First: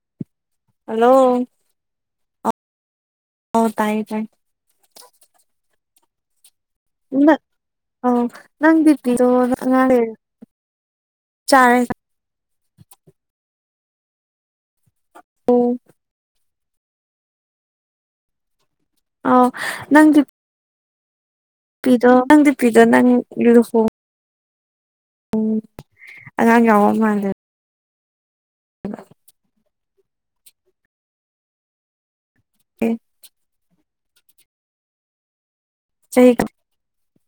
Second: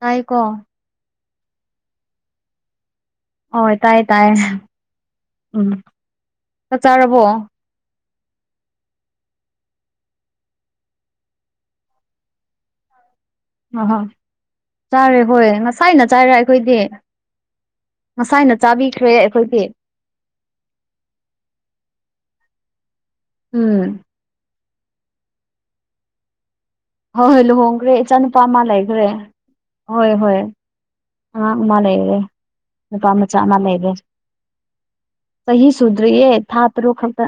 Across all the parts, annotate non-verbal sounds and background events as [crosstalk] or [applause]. ꯇꯥꯏꯀꯣ ꯍꯥꯜꯂꯣ ꯍꯣꯢ ꯇꯥꯏ ꯇꯥꯏꯌꯦ ꯎꯝ ꯆꯥꯛ ꯆꯥꯔꯕꯣ ꯑꯣ ꯅꯪ ꯗꯤꯄꯤꯂꯣꯗ ꯑꯉꯥꯡꯔꯦ ꯆꯥꯔꯦ ꯑꯍꯣꯏ ꯆꯥꯔꯦ ꯍꯣꯏ ꯑꯧ ꯉꯁꯥꯏꯅ ꯆꯥꯏꯔꯦ ꯑꯩꯈꯣꯏꯗꯤ ꯉꯁꯥꯏꯅ ꯆꯥꯕꯤꯈ꯭ꯔꯦ ꯑꯩꯈꯣꯏꯗꯤ ꯅꯪꯗꯤ ꯄꯤꯗꯣ ꯅꯪ ꯗꯤꯄꯤꯗꯣ ꯅꯪ ꯂꯨꯍꯣꯡ ꯎꯝ ꯎꯝ ꯑꯉꯥꯡ ꯌꯥꯎꯋꯣ ꯍꯣꯏ ꯍꯣꯏ ꯂꯨꯍꯣꯡꯒ꯭ꯔꯦ ꯏꯆꯥꯅꯨꯄꯥ ꯑꯃ ꯂꯩꯒ꯭ꯔꯦ ꯍꯣꯏ ꯍꯣꯏ ꯑꯉꯥꯡ ꯑꯃ ꯂꯩꯔꯦ ꯅꯨꯄꯥ ꯃꯆꯥ ꯑꯃ ꯂꯩꯔꯦ ꯆꯍꯤ ꯆꯍꯤ ꯁꯨꯗ꯭ꯔꯤꯌꯦ ꯊꯥ ꯇꯔꯨ ꯈꯛꯇ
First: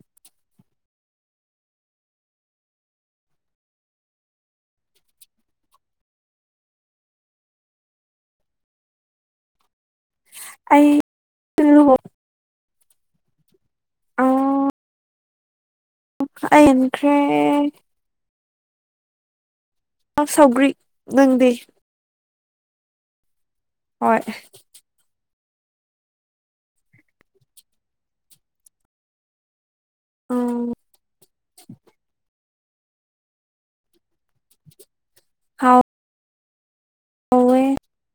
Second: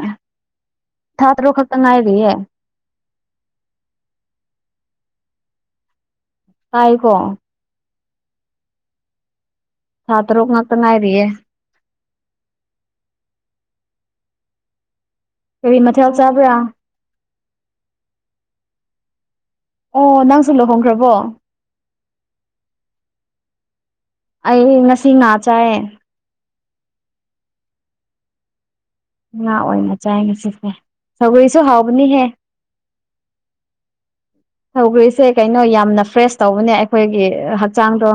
ꯊꯥ ꯇꯔꯨꯛ ꯈꯛꯇ ꯉꯥꯏꯔꯤꯌꯦ ꯇꯥꯏꯈꯣ ꯊꯥ ꯇꯔꯨꯛ ꯉꯛꯇ ꯉꯥꯏꯔꯤꯌꯦ [unintelligible] ꯂꯨꯍꯣ ꯑꯣ ꯀꯔꯤ ꯃꯊꯦꯜ ꯆꯥꯕ꯭ꯔꯥ ꯈ꯭ꯔꯦ ꯑꯣ ꯅꯪꯁꯨ ꯁꯧꯒ꯭ꯔꯤ ꯂꯨꯍꯣꯡꯈ꯭ꯔꯕꯣ ꯅꯪꯗꯤ ꯍꯣꯏ ꯑꯩ ꯉꯁꯤ ꯉꯥ ꯆꯥꯏꯌꯦ ꯉꯥ ꯑꯣꯏꯅ ꯆꯥꯏ ꯉꯁꯤ ꯁꯦ ꯎꯝ ꯁꯧꯒ꯭ꯔꯤꯁꯨ ꯍꯥꯎꯕꯅꯤꯍꯦ ꯁꯧꯒ꯭ꯔꯤ ꯁꯦ ꯀꯩꯅꯣ ꯌꯥꯝꯅ ꯐ꯭ꯔꯦꯁ ꯇꯧꯕꯅꯦ ꯑꯩꯈꯣꯏꯒꯤ ꯍꯥꯎꯋꯦ ꯍꯛꯆꯥꯡꯗꯣ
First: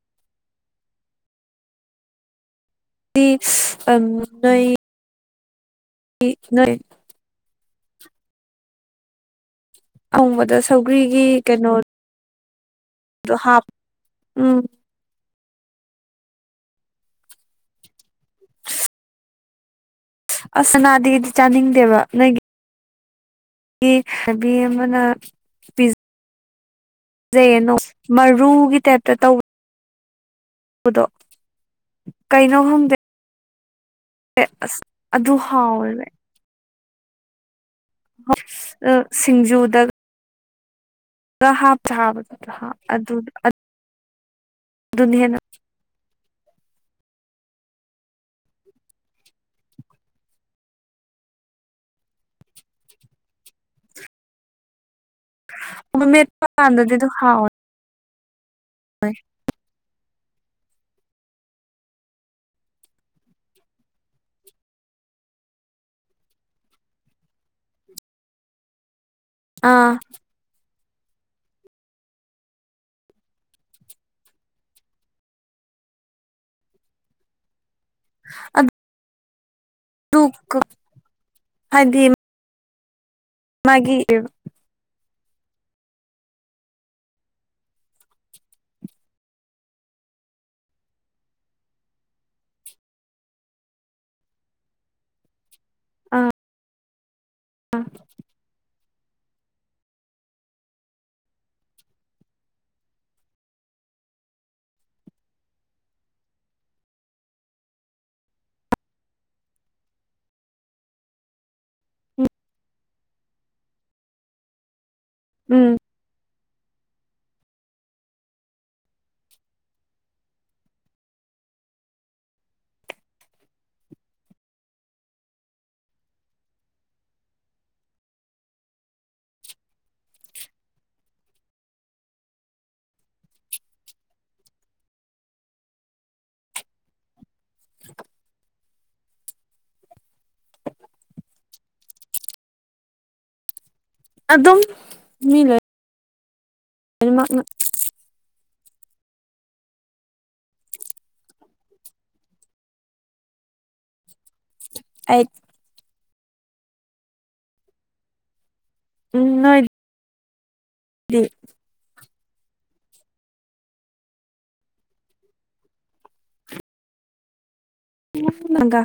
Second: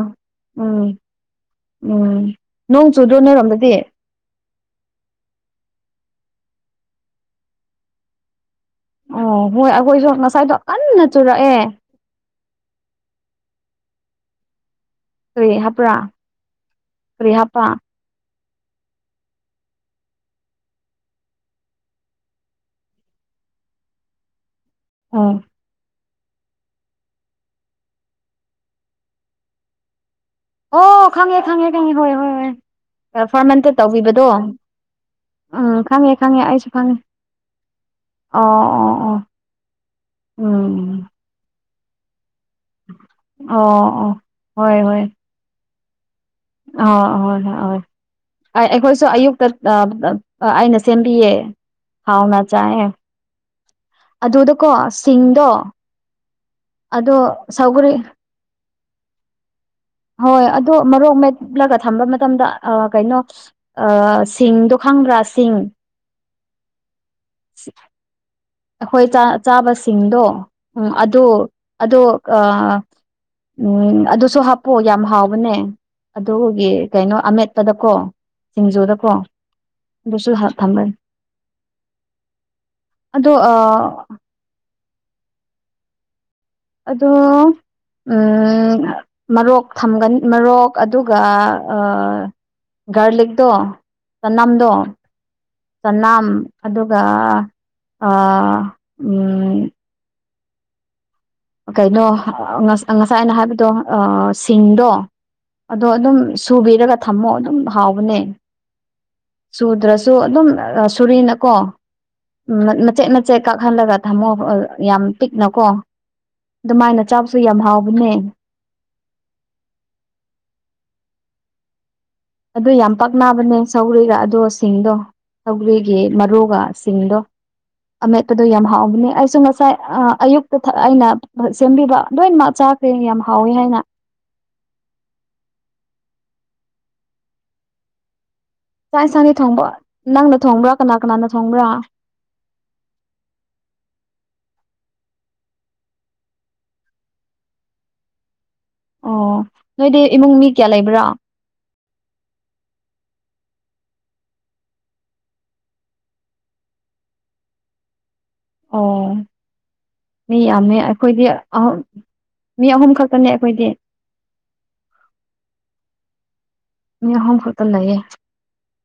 ꯎꯝ ꯎꯝ ꯅꯣꯡ ꯆꯨꯗ꯭ꯔꯣ ꯅꯣꯢꯔꯣꯝꯗꯗꯤ [unintelligible] ꯅꯣꯢ ꯢ ꯅꯣꯏ ꯑꯣ ꯍꯣꯏ ꯑꯈꯣꯏꯖꯨ ꯉꯁꯥꯏꯗꯣ ꯑꯍꯣꯡꯕꯗ ꯀꯟꯅ ꯁꯧꯒ꯭ꯔꯤꯒꯤ ꯆꯨꯔꯛꯑꯦ ꯑꯗꯨ ꯍꯥꯞ ꯎꯝ ꯀ꯭ꯔꯤ ꯍꯥꯞꯄ꯭ꯔꯥ ꯀ꯭ꯔꯤ ꯍꯥꯞꯄ ꯑꯁ ꯁꯅꯥꯗꯤ ꯑꯩꯗꯤ ꯆꯥꯅꯤꯡꯗꯦꯕ ꯅꯣꯏꯒꯤ ꯕꯤ ꯅꯕꯤ ꯑꯃꯅ ꯎꯝ ꯄꯤꯖ ꯄꯤꯖꯩꯌꯦ ꯅꯣꯡꯃ ꯃꯔꯨꯒꯤ ꯇꯥꯏꯞꯇ ꯇꯧꯕ ꯑꯣ ꯈꯪꯉꯦ ꯈꯪꯉꯦ ꯈꯪꯉꯦ ꯍꯣꯏ ꯍꯣꯏ ꯍꯣꯏ ꯀꯩꯅꯣ ꯈꯪꯗꯦ ꯑ ꯐꯔꯃꯦꯟꯇꯦꯠ ꯇꯧꯕꯤꯕ ꯗꯣ ꯑꯁ ꯑꯗꯨ ꯎꯝ ꯍꯥꯎꯋꯦꯕ ꯈꯪꯉꯦ ꯈꯪꯉꯦ ꯑꯩꯁꯨ ꯈꯪꯉꯦ ꯑꯣ ꯑꯣ ꯑꯣ ꯎꯝ ꯗ ꯍꯥꯞꯊꯥꯕ ꯇꯔꯍ ꯑꯗꯨ ꯑꯗ ꯑꯣ ꯑꯣ ꯍꯣꯏ ꯍꯣꯏ ꯍꯦꯟꯅ ꯑ ꯍꯣꯏ ꯍꯣꯏ ꯍꯣꯏ ꯑꯩ ꯑꯩꯈꯣꯏꯁꯨ ꯑꯌꯨꯛꯇ ꯑ ꯑꯩꯅ ꯁꯦꯝꯕꯤꯌꯦ ꯍꯥꯎꯅ ꯆꯥꯢꯍꯦ [inaudible] ꯑꯗꯨꯗꯀꯣ ꯁꯤꯡꯗꯣ ꯃꯦꯠꯄ ꯀꯥꯟꯗꯗꯤ ꯑꯗꯣ ꯁꯧꯒꯔꯤ ꯍꯣꯏ ꯍꯣꯏ ꯑꯗꯣ ꯃꯔꯣꯛ ꯃꯦꯠꯂꯒ ꯊꯝꯕ ꯃꯇꯝꯗ ꯑ ꯀꯩꯅꯣ ꯑꯥ ꯁꯤꯡ ꯗꯣ ꯈꯪꯕ꯭ꯔꯥ ꯁꯤꯡ? ꯑꯈꯣꯏ ꯆꯥ ꯑꯥ ꯆꯥꯕꯁꯤꯡꯗꯣ ꯑꯗꯨ ꯑꯗꯣ ꯑꯥ, ꯎꯝ ꯑꯗꯨꯁꯨ ꯍꯥꯞꯄꯣ ꯌꯥꯝ ꯍꯥꯎꯕꯅꯦ ꯑꯗꯨꯒꯤ ꯀꯩꯅꯣ ꯑꯃꯦꯠ ꯄꯗꯀꯣ ꯁꯤꯡꯖꯨꯗꯀꯣ, ꯑꯗꯨꯁꯨ [unintelligible] ꯊꯝꯕꯅꯤ ꯍꯥꯏꯗꯤ ꯑꯗꯨ ꯑꯥ, ꯃꯥꯒꯤ ꯑꯗꯣ, ꯎꯝ ꯃꯔꯣꯛ ꯊꯝꯒꯅꯤ ꯃꯔꯣꯛ ꯑꯗꯨꯒ ꯑꯥ ꯒꯥꯔꯂꯤꯛꯇꯣ ꯆꯅꯥꯝꯗꯣ, ꯆꯅꯥꯝ ꯑꯥ ꯑꯗꯨꯒ ꯑꯥ ꯎꯝ, ꯀꯩꯅꯣ ꯉꯁꯥꯏ ꯑꯩꯅ ꯍꯥꯏꯕꯗꯣ ꯑꯥ ꯁꯤꯡꯗꯣ꯫ ꯑꯗꯣ ꯑꯗꯨꯝ ꯁꯨꯕꯤꯔꯒ ꯊꯝꯃꯣ ꯑꯗꯨꯝ ꯍꯥꯎꯕꯅꯦ꯫ ꯆꯨꯗ꯭ꯔꯁꯨ ꯑꯗꯨꯝ ꯁꯣꯔꯤꯅꯀꯣ꯫ [unintelligible] ꯃꯆꯦꯠ ꯃꯆꯦꯠ ꯀꯥꯛꯍꯜꯂꯒ ꯊꯝꯃꯣ ꯌꯥꯝ ꯄꯤꯛꯅꯀꯣ꯫ ꯎꯝ ꯗꯨꯃꯥꯏꯅ ꯆꯥꯕꯁꯨ ꯌꯥꯝ ꯍꯥꯎꯕꯅꯦ꯫ ꯑꯗꯨ ꯌꯥꯝ ꯄꯥꯛꯅꯕꯅꯦ ꯁꯧꯒ꯭ꯔꯤꯒ ꯑꯗꯣ ꯁꯤꯡꯗꯣ꯫ ꯁꯧꯒ꯭ꯔꯤꯒꯤ ꯃꯔꯨꯒ ꯁꯤꯡꯗꯣ꯫ ꯑꯃꯦꯠꯄꯗꯣ ꯌꯥꯝ ꯍꯥꯎꯕꯅꯦ ꯑꯩꯁꯨ ꯉꯁꯥꯏ ꯑꯥ ꯑꯌꯨꯛꯇ ꯑꯩꯅ ꯁꯦꯝꯕꯤꯕ ꯂꯣꯏꯅꯃꯛ ꯆꯥꯛ ꯆꯦꯡ ꯌꯥꯝ ꯍꯥꯎꯋꯤ ꯍꯥꯏꯅ꯫ ꯆꯥꯛ ꯏꯪꯁꯥꯡꯗꯤ ꯊꯣꯡꯕ ꯅꯪꯅ ꯊꯣꯡꯕ꯭ꯔꯥ ꯀꯅꯥ ꯀꯅꯥꯅ ꯊꯣꯡꯕ꯭ꯔꯥ? ꯑꯗꯨꯝ ꯃꯤ ꯂꯩ꯫ ꯑꯅꯤꯃꯥꯛꯅ꯫ ꯑꯣ ꯅꯣꯏꯗꯤ ꯏꯃꯨꯡ ꯃꯤ ꯀꯌꯥ ꯂꯩꯕ꯭ꯔꯥ? ꯑꯩꯏꯠ꯫ ꯑꯣ ꯎꯝ ꯅꯣꯏ ꯃꯤ ꯌꯥꯝꯃꯦ ꯑꯩꯈꯣꯏꯗꯤ ꯑꯍꯨꯝ ꯃꯤ ꯑꯍꯨꯝ ꯈꯛꯇꯅꯦ ꯑꯈꯣꯏꯗꯤ꯫ ꯃꯤ ꯑꯍꯨꯝ ꯈꯛꯇ ꯂꯩꯌꯦ꯫ [unintelligible] ꯅꯪꯒꯥ꯫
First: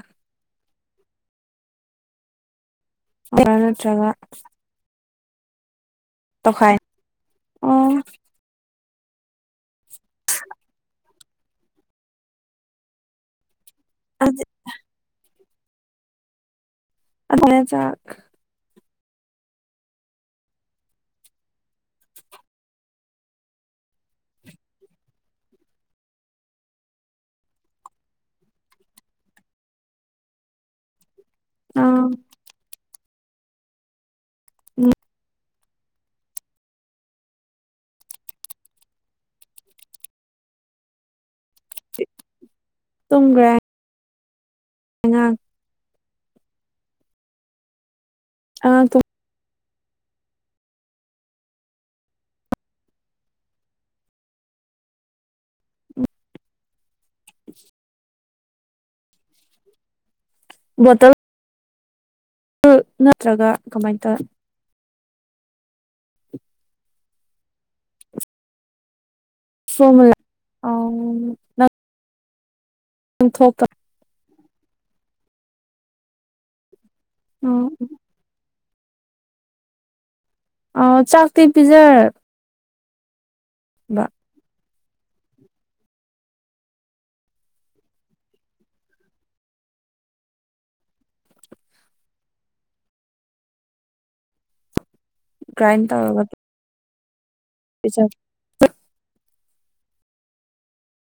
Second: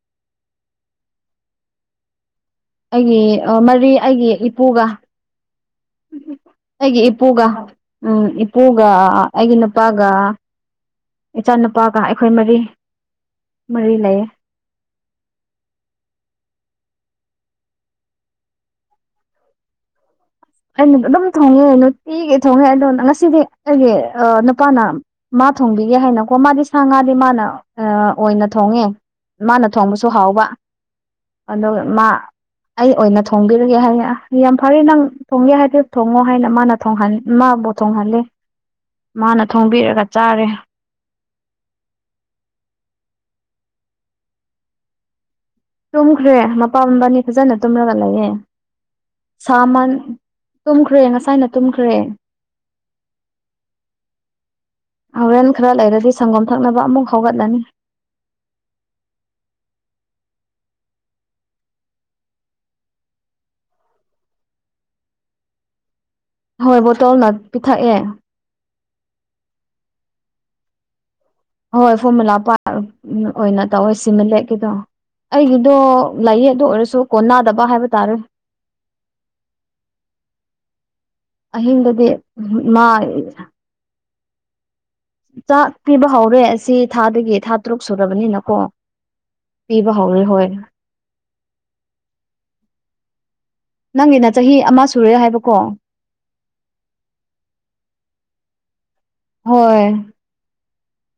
ꯑꯩꯒꯤ ꯑꯥ ꯃꯔꯤ ꯅꯠꯇ꯭ꯔꯒ ꯑꯩꯒꯤ ꯏ ꯄꯨꯒ ꯇꯣꯈꯥꯏ ꯑꯩꯒꯤ ꯏꯄꯨꯒ꯫ ꯑꯣ ꯎꯝ ꯏꯄꯨꯒ, ꯑꯩꯒꯤ ꯅꯨꯄꯥꯒ ꯏꯆꯥꯅꯨꯄꯥꯒ ꯑꯩꯈꯣꯏ ꯃꯔꯤ ꯃꯔꯤ ꯂꯩꯌꯦ꯫ [inaudible] ꯑꯅꯦ ꯆꯥꯛ ꯑꯩꯅ ꯑꯗꯨꯝ ꯊꯣꯡꯉꯦ ꯅꯨꯇꯤꯒꯤ ꯊꯣꯡꯉꯦ ꯑꯗꯣ ꯉꯁꯤꯗꯤ ꯑꯩꯒꯤ ꯅꯨꯄꯥꯅ ꯃꯥ ꯊꯣꯡꯕꯤꯒꯦ ꯍꯥꯏꯅꯀꯣ ꯃꯥꯗꯤ ꯁꯥ ꯉꯥꯗꯤ ꯃꯥꯅ ꯑꯣꯏꯅ ꯊꯣꯡꯉꯦ꯫ ꯃꯥꯅ ꯊꯣꯡꯕꯁꯨ ꯍꯥꯎꯕ꯫ ꯑꯗꯨꯒ ꯑꯥ ꯃꯥ ꯑꯩ ꯑꯣꯏꯅ ꯊꯣꯡꯕꯤꯔꯒꯦ ꯍꯥꯏꯌꯦ ꯌꯥꯝ ꯐꯔꯦ ꯎꯝ ꯅꯪ ꯊꯣꯡꯒꯦ ꯍꯥꯏꯗꯤ ꯊꯣꯡꯉꯣ ꯍꯥꯏꯅ ꯃꯥꯅ ꯃꯥꯕꯨ ꯊꯣꯡꯍꯜꯂꯦ꯫ ꯃꯥꯅ ꯊꯣꯡꯕꯤꯔꯒ ꯆꯥꯔꯦ꯫ ꯇꯨꯝꯒ꯭ꯔꯦ꯫ ꯑꯉꯥꯡ꯫ ꯇꯨꯝꯈ꯭ꯔꯦ ꯃꯄꯥ ꯃꯥꯕꯅꯤ ꯐꯖꯅ ꯇꯨꯝꯔꯒ ꯂꯩꯌꯦ꯫ ꯑꯉꯥꯡ ꯇꯨꯝ ꯁꯥꯃꯟ ꯇꯨꯝꯈ꯭ꯔꯦ ꯉꯁꯥꯏꯅ ꯇꯨꯝꯈ꯭ꯔꯦ ꯍꯧꯔꯦꯟ ꯈꯔ ꯂꯩꯔꯗꯤ ꯁꯪꯒꯣꯝ ꯊꯛꯅꯕ ꯑꯃꯨꯛ ꯍꯧꯒꯠꯂꯅꯤ ꯕꯣꯇꯜ ꯅꯠꯇ꯭ꯔꯒ ꯀꯃꯥꯏꯅ ꯇꯧꯑꯦ [inaudible] ꯍꯣꯏ ꯕꯣꯇꯜꯅ ꯄꯤꯊꯛꯑꯦ ꯁꯣꯝꯔ ꯑꯥꯎꯟ ꯍꯣꯏ ꯐꯣꯔꯃꯨꯂꯥ ꯄꯥ ꯊꯣꯛꯄ ꯑꯣꯏꯅ ꯇꯧꯋꯦ ꯁꯤꯃ ꯂꯦꯛꯀꯤꯗꯣ ꯑꯩꯒꯤꯗꯣ ꯂꯥꯏꯌꯦ ꯑꯗꯣ ꯑꯣꯏꯔꯁꯨ ꯀꯣꯟꯅꯗꯕ ꯍꯥꯏꯕ ꯇꯥꯔꯦ ꯑ ꯆꯥꯛꯇꯤ ꯑꯍꯤꯡꯗꯗꯤ ꯃꯥ ꯕ ꯆꯥꯛ ꯄꯤꯕ ꯍꯧꯔꯦ ꯑꯁꯤ ꯊꯥꯗꯒꯤ ꯊꯥ ꯇꯔꯨꯛ ꯁꯨꯔꯕꯅꯤꯅ ꯀꯣ ꯄꯤꯕ ꯍꯧꯔꯦ ꯍꯣꯏ ꯅꯪꯒꯤꯅ ꯆꯍꯤ ꯑꯃ ꯁꯨꯔꯦ ꯍꯥꯏꯕꯀꯣ [unintelligible] ꯄꯤꯖ ꯍꯣꯏ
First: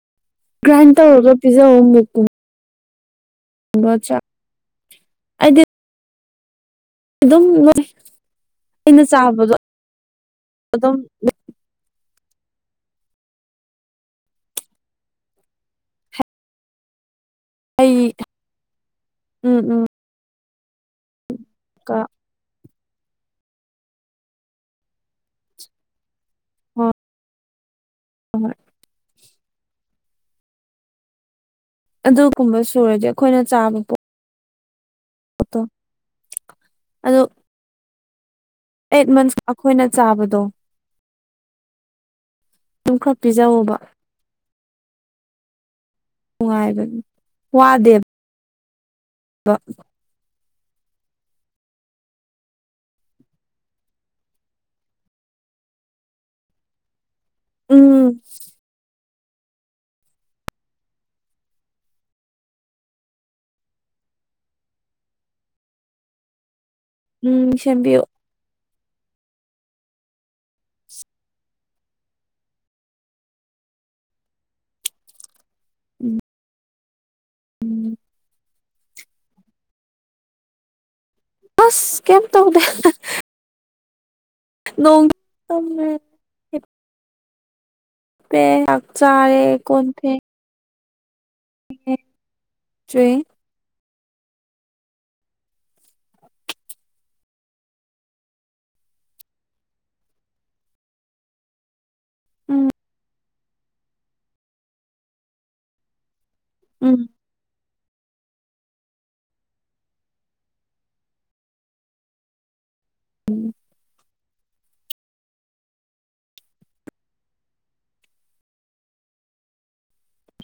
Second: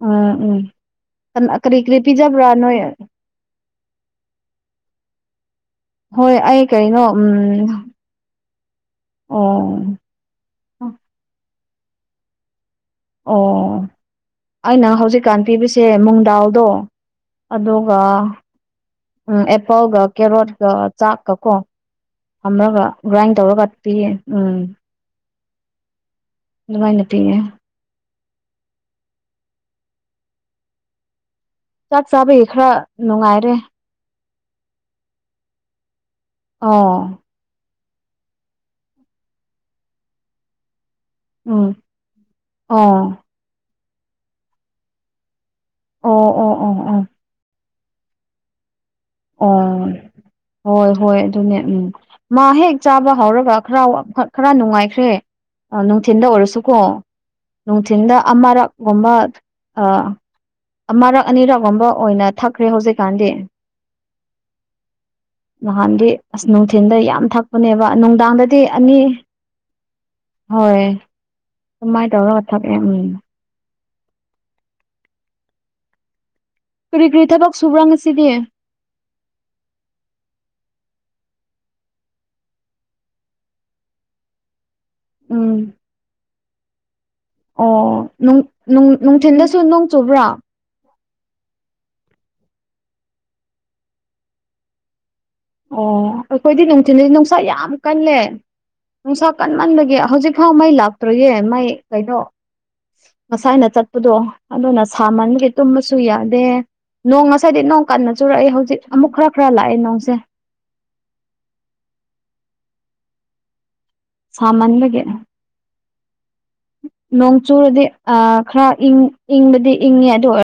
ꯎꯝ ꯒ꯭ꯔꯥꯏꯟ ꯇꯧꯔꯒ ꯎꯝ ꯄꯤꯖꯧ ꯀꯔꯤ ꯀꯔꯤ ꯄꯤꯖꯕ꯭ꯔꯥ ꯅꯣꯏ ꯗꯣꯆꯥ ꯑꯩꯗꯤ ꯍꯣꯏ ꯑꯩ ꯀꯩꯅꯣ ꯎꯝ ꯑꯗꯨꯝ ꯅꯣꯏ ꯑꯩꯅ ꯑꯣ ꯆꯥꯕꯗꯣ ꯑꯗꯨꯝ ꯑꯣ ꯑꯩꯅ ꯍꯧꯖꯤꯛꯀꯥꯟ ꯄꯤꯕꯁꯦ ꯃꯨꯡꯗꯥꯜꯗꯣ ꯑꯗꯨꯒ ꯑꯩ ꯎꯝ ꯑꯦꯄꯜꯒ ꯀꯦꯔꯣꯠꯀ ꯆꯥꯛꯀ ꯀꯣ ꯀ ꯊꯝꯔꯒ ꯒ꯭ꯔꯥꯏꯟ ꯇꯧꯔꯒ ꯄꯤꯌꯦ ꯎꯝ ꯑꯗꯨꯃꯥꯏꯅ ꯄꯤꯌꯦ ꯑꯍꯣꯏ ꯆꯥꯛ ꯆꯥꯕꯒꯤ ꯑꯗꯨꯒꯨꯝꯕ ꯈꯔ ꯁꯨꯔꯗꯤ ꯑꯩꯈꯣꯏꯅ ꯅꯨꯡꯉꯥꯏꯔꯦ ꯆꯥꯕ ꯄꯣꯠꯇꯣ ꯑꯣ ꯑꯗꯣ ꯑꯩꯠ ꯃꯟꯁ ꯑꯈꯣꯏꯅ ꯆꯥꯕꯗꯣ ꯎꯝ ꯑꯣ ꯑꯗꯨꯨꯝ ꯈꯔ ꯄꯤꯖꯧꯋꯣꯕ ꯑꯣ ꯑꯣ ꯑꯣ ꯅꯨꯡꯉꯥꯏꯕꯒꯤ ꯑꯣ ꯋꯥꯗꯦꯕ ꯑꯣ ꯍꯣꯏ ꯍꯣꯏ ꯑꯗꯨꯅꯦ ꯎꯝ ꯃꯥ ꯍꯦꯛ ꯆꯥꯕ ꯍꯧꯔꯒ ꯈꯔ ꯈꯔ ꯅꯨꯡꯉꯥꯏꯈ꯭ꯔꯦ ꯅꯨꯡꯊꯤꯟꯗ ꯑꯣꯏꯔꯁꯨꯀꯣ ꯎꯝ ꯅꯨꯡꯊꯤꯟꯗ ꯑꯃꯔꯛꯒꯨꯝꯕ ꯑ ꯑꯃꯔꯛ ꯑꯅꯤꯔꯛꯒꯨꯝꯕ ꯑꯣꯏꯅ ꯊꯛꯈ꯭ꯔꯦ ꯍꯧꯖꯤꯛꯀꯥꯟꯗꯤ ꯅꯍꯥꯟꯗꯤ ꯑꯁ ꯅꯨꯡꯊꯤꯟꯗ ꯌꯥꯝ ꯎꯝ ꯊꯛꯄꯅꯦꯕ ꯁꯦꯝꯕꯤꯌꯨ ꯅꯨꯡꯗꯥꯡꯗ ꯇꯦ ꯑꯅꯤ ꯍꯣꯏ ꯑꯗꯨꯃꯥꯏꯟ ꯇꯧꯔꯒ ꯊꯛꯑꯦ ꯀꯔꯤ ꯀꯔꯤ ꯊꯕꯛ ꯁꯨꯕ꯭ꯔꯥ ꯎꯝ ꯉꯁꯤꯗꯤ ꯑꯁ ꯀꯩꯝ ꯇꯧꯗꯦ ꯅꯣꯡ ꯎꯝ ꯇꯨꯝꯃꯦ ꯑꯣ ꯅꯨꯡ ꯍꯤꯞꯄꯦ ꯆꯥꯛ ꯅꯨꯡ ꯆꯥꯔꯦ ꯅꯨꯡꯊꯤꯟꯗꯁꯨ ꯅꯣꯡ ꯆꯨꯕ꯭ꯔꯥ ꯆꯨꯢ ꯑꯣ ꯑꯩꯈꯣꯏꯗꯤ ꯅꯨꯡꯊꯤꯜꯗꯤ ꯅꯨꯡꯁꯥ ꯌꯥꯝ ꯀꯜꯂꯦ ꯅꯨꯡꯁꯥ ꯀꯟꯃꯟꯕꯒꯤ ꯍꯧꯖꯤꯛꯐꯥꯎ ꯃꯩ ꯂꯥꯛꯇ꯭ꯔꯤꯌꯦ ꯃꯩ ꯀꯩꯅꯣ ꯎꯝ ꯉꯁꯥꯏꯅ ꯆꯠꯄꯗꯣ ꯑꯗꯨꯅ ꯁꯥꯃꯟꯒꯤ ꯇꯨꯝꯕꯁꯨ ꯌꯥꯗꯦ ꯎꯝ ꯅꯣꯡ ꯉꯁꯥꯏꯗꯤ ꯅꯣꯡ ꯀꯟꯅ ꯆꯨꯔꯛꯑꯦ ꯍꯧꯖꯤꯛ ꯑꯃꯨꯛ ꯈꯔ ꯈꯔ ꯂꯥꯛꯑꯦ ꯅꯣꯡꯁꯦ ꯎꯝ ꯁꯥꯃꯟꯕꯒꯤ ꯅꯣꯡ ꯆꯨꯔꯗꯤ ꯑꯥ ꯈꯔ ꯏꯪ ꯏꯪꯕꯗꯤ ꯏꯪꯉꯦ ꯑꯗꯨ ꯑꯣꯏ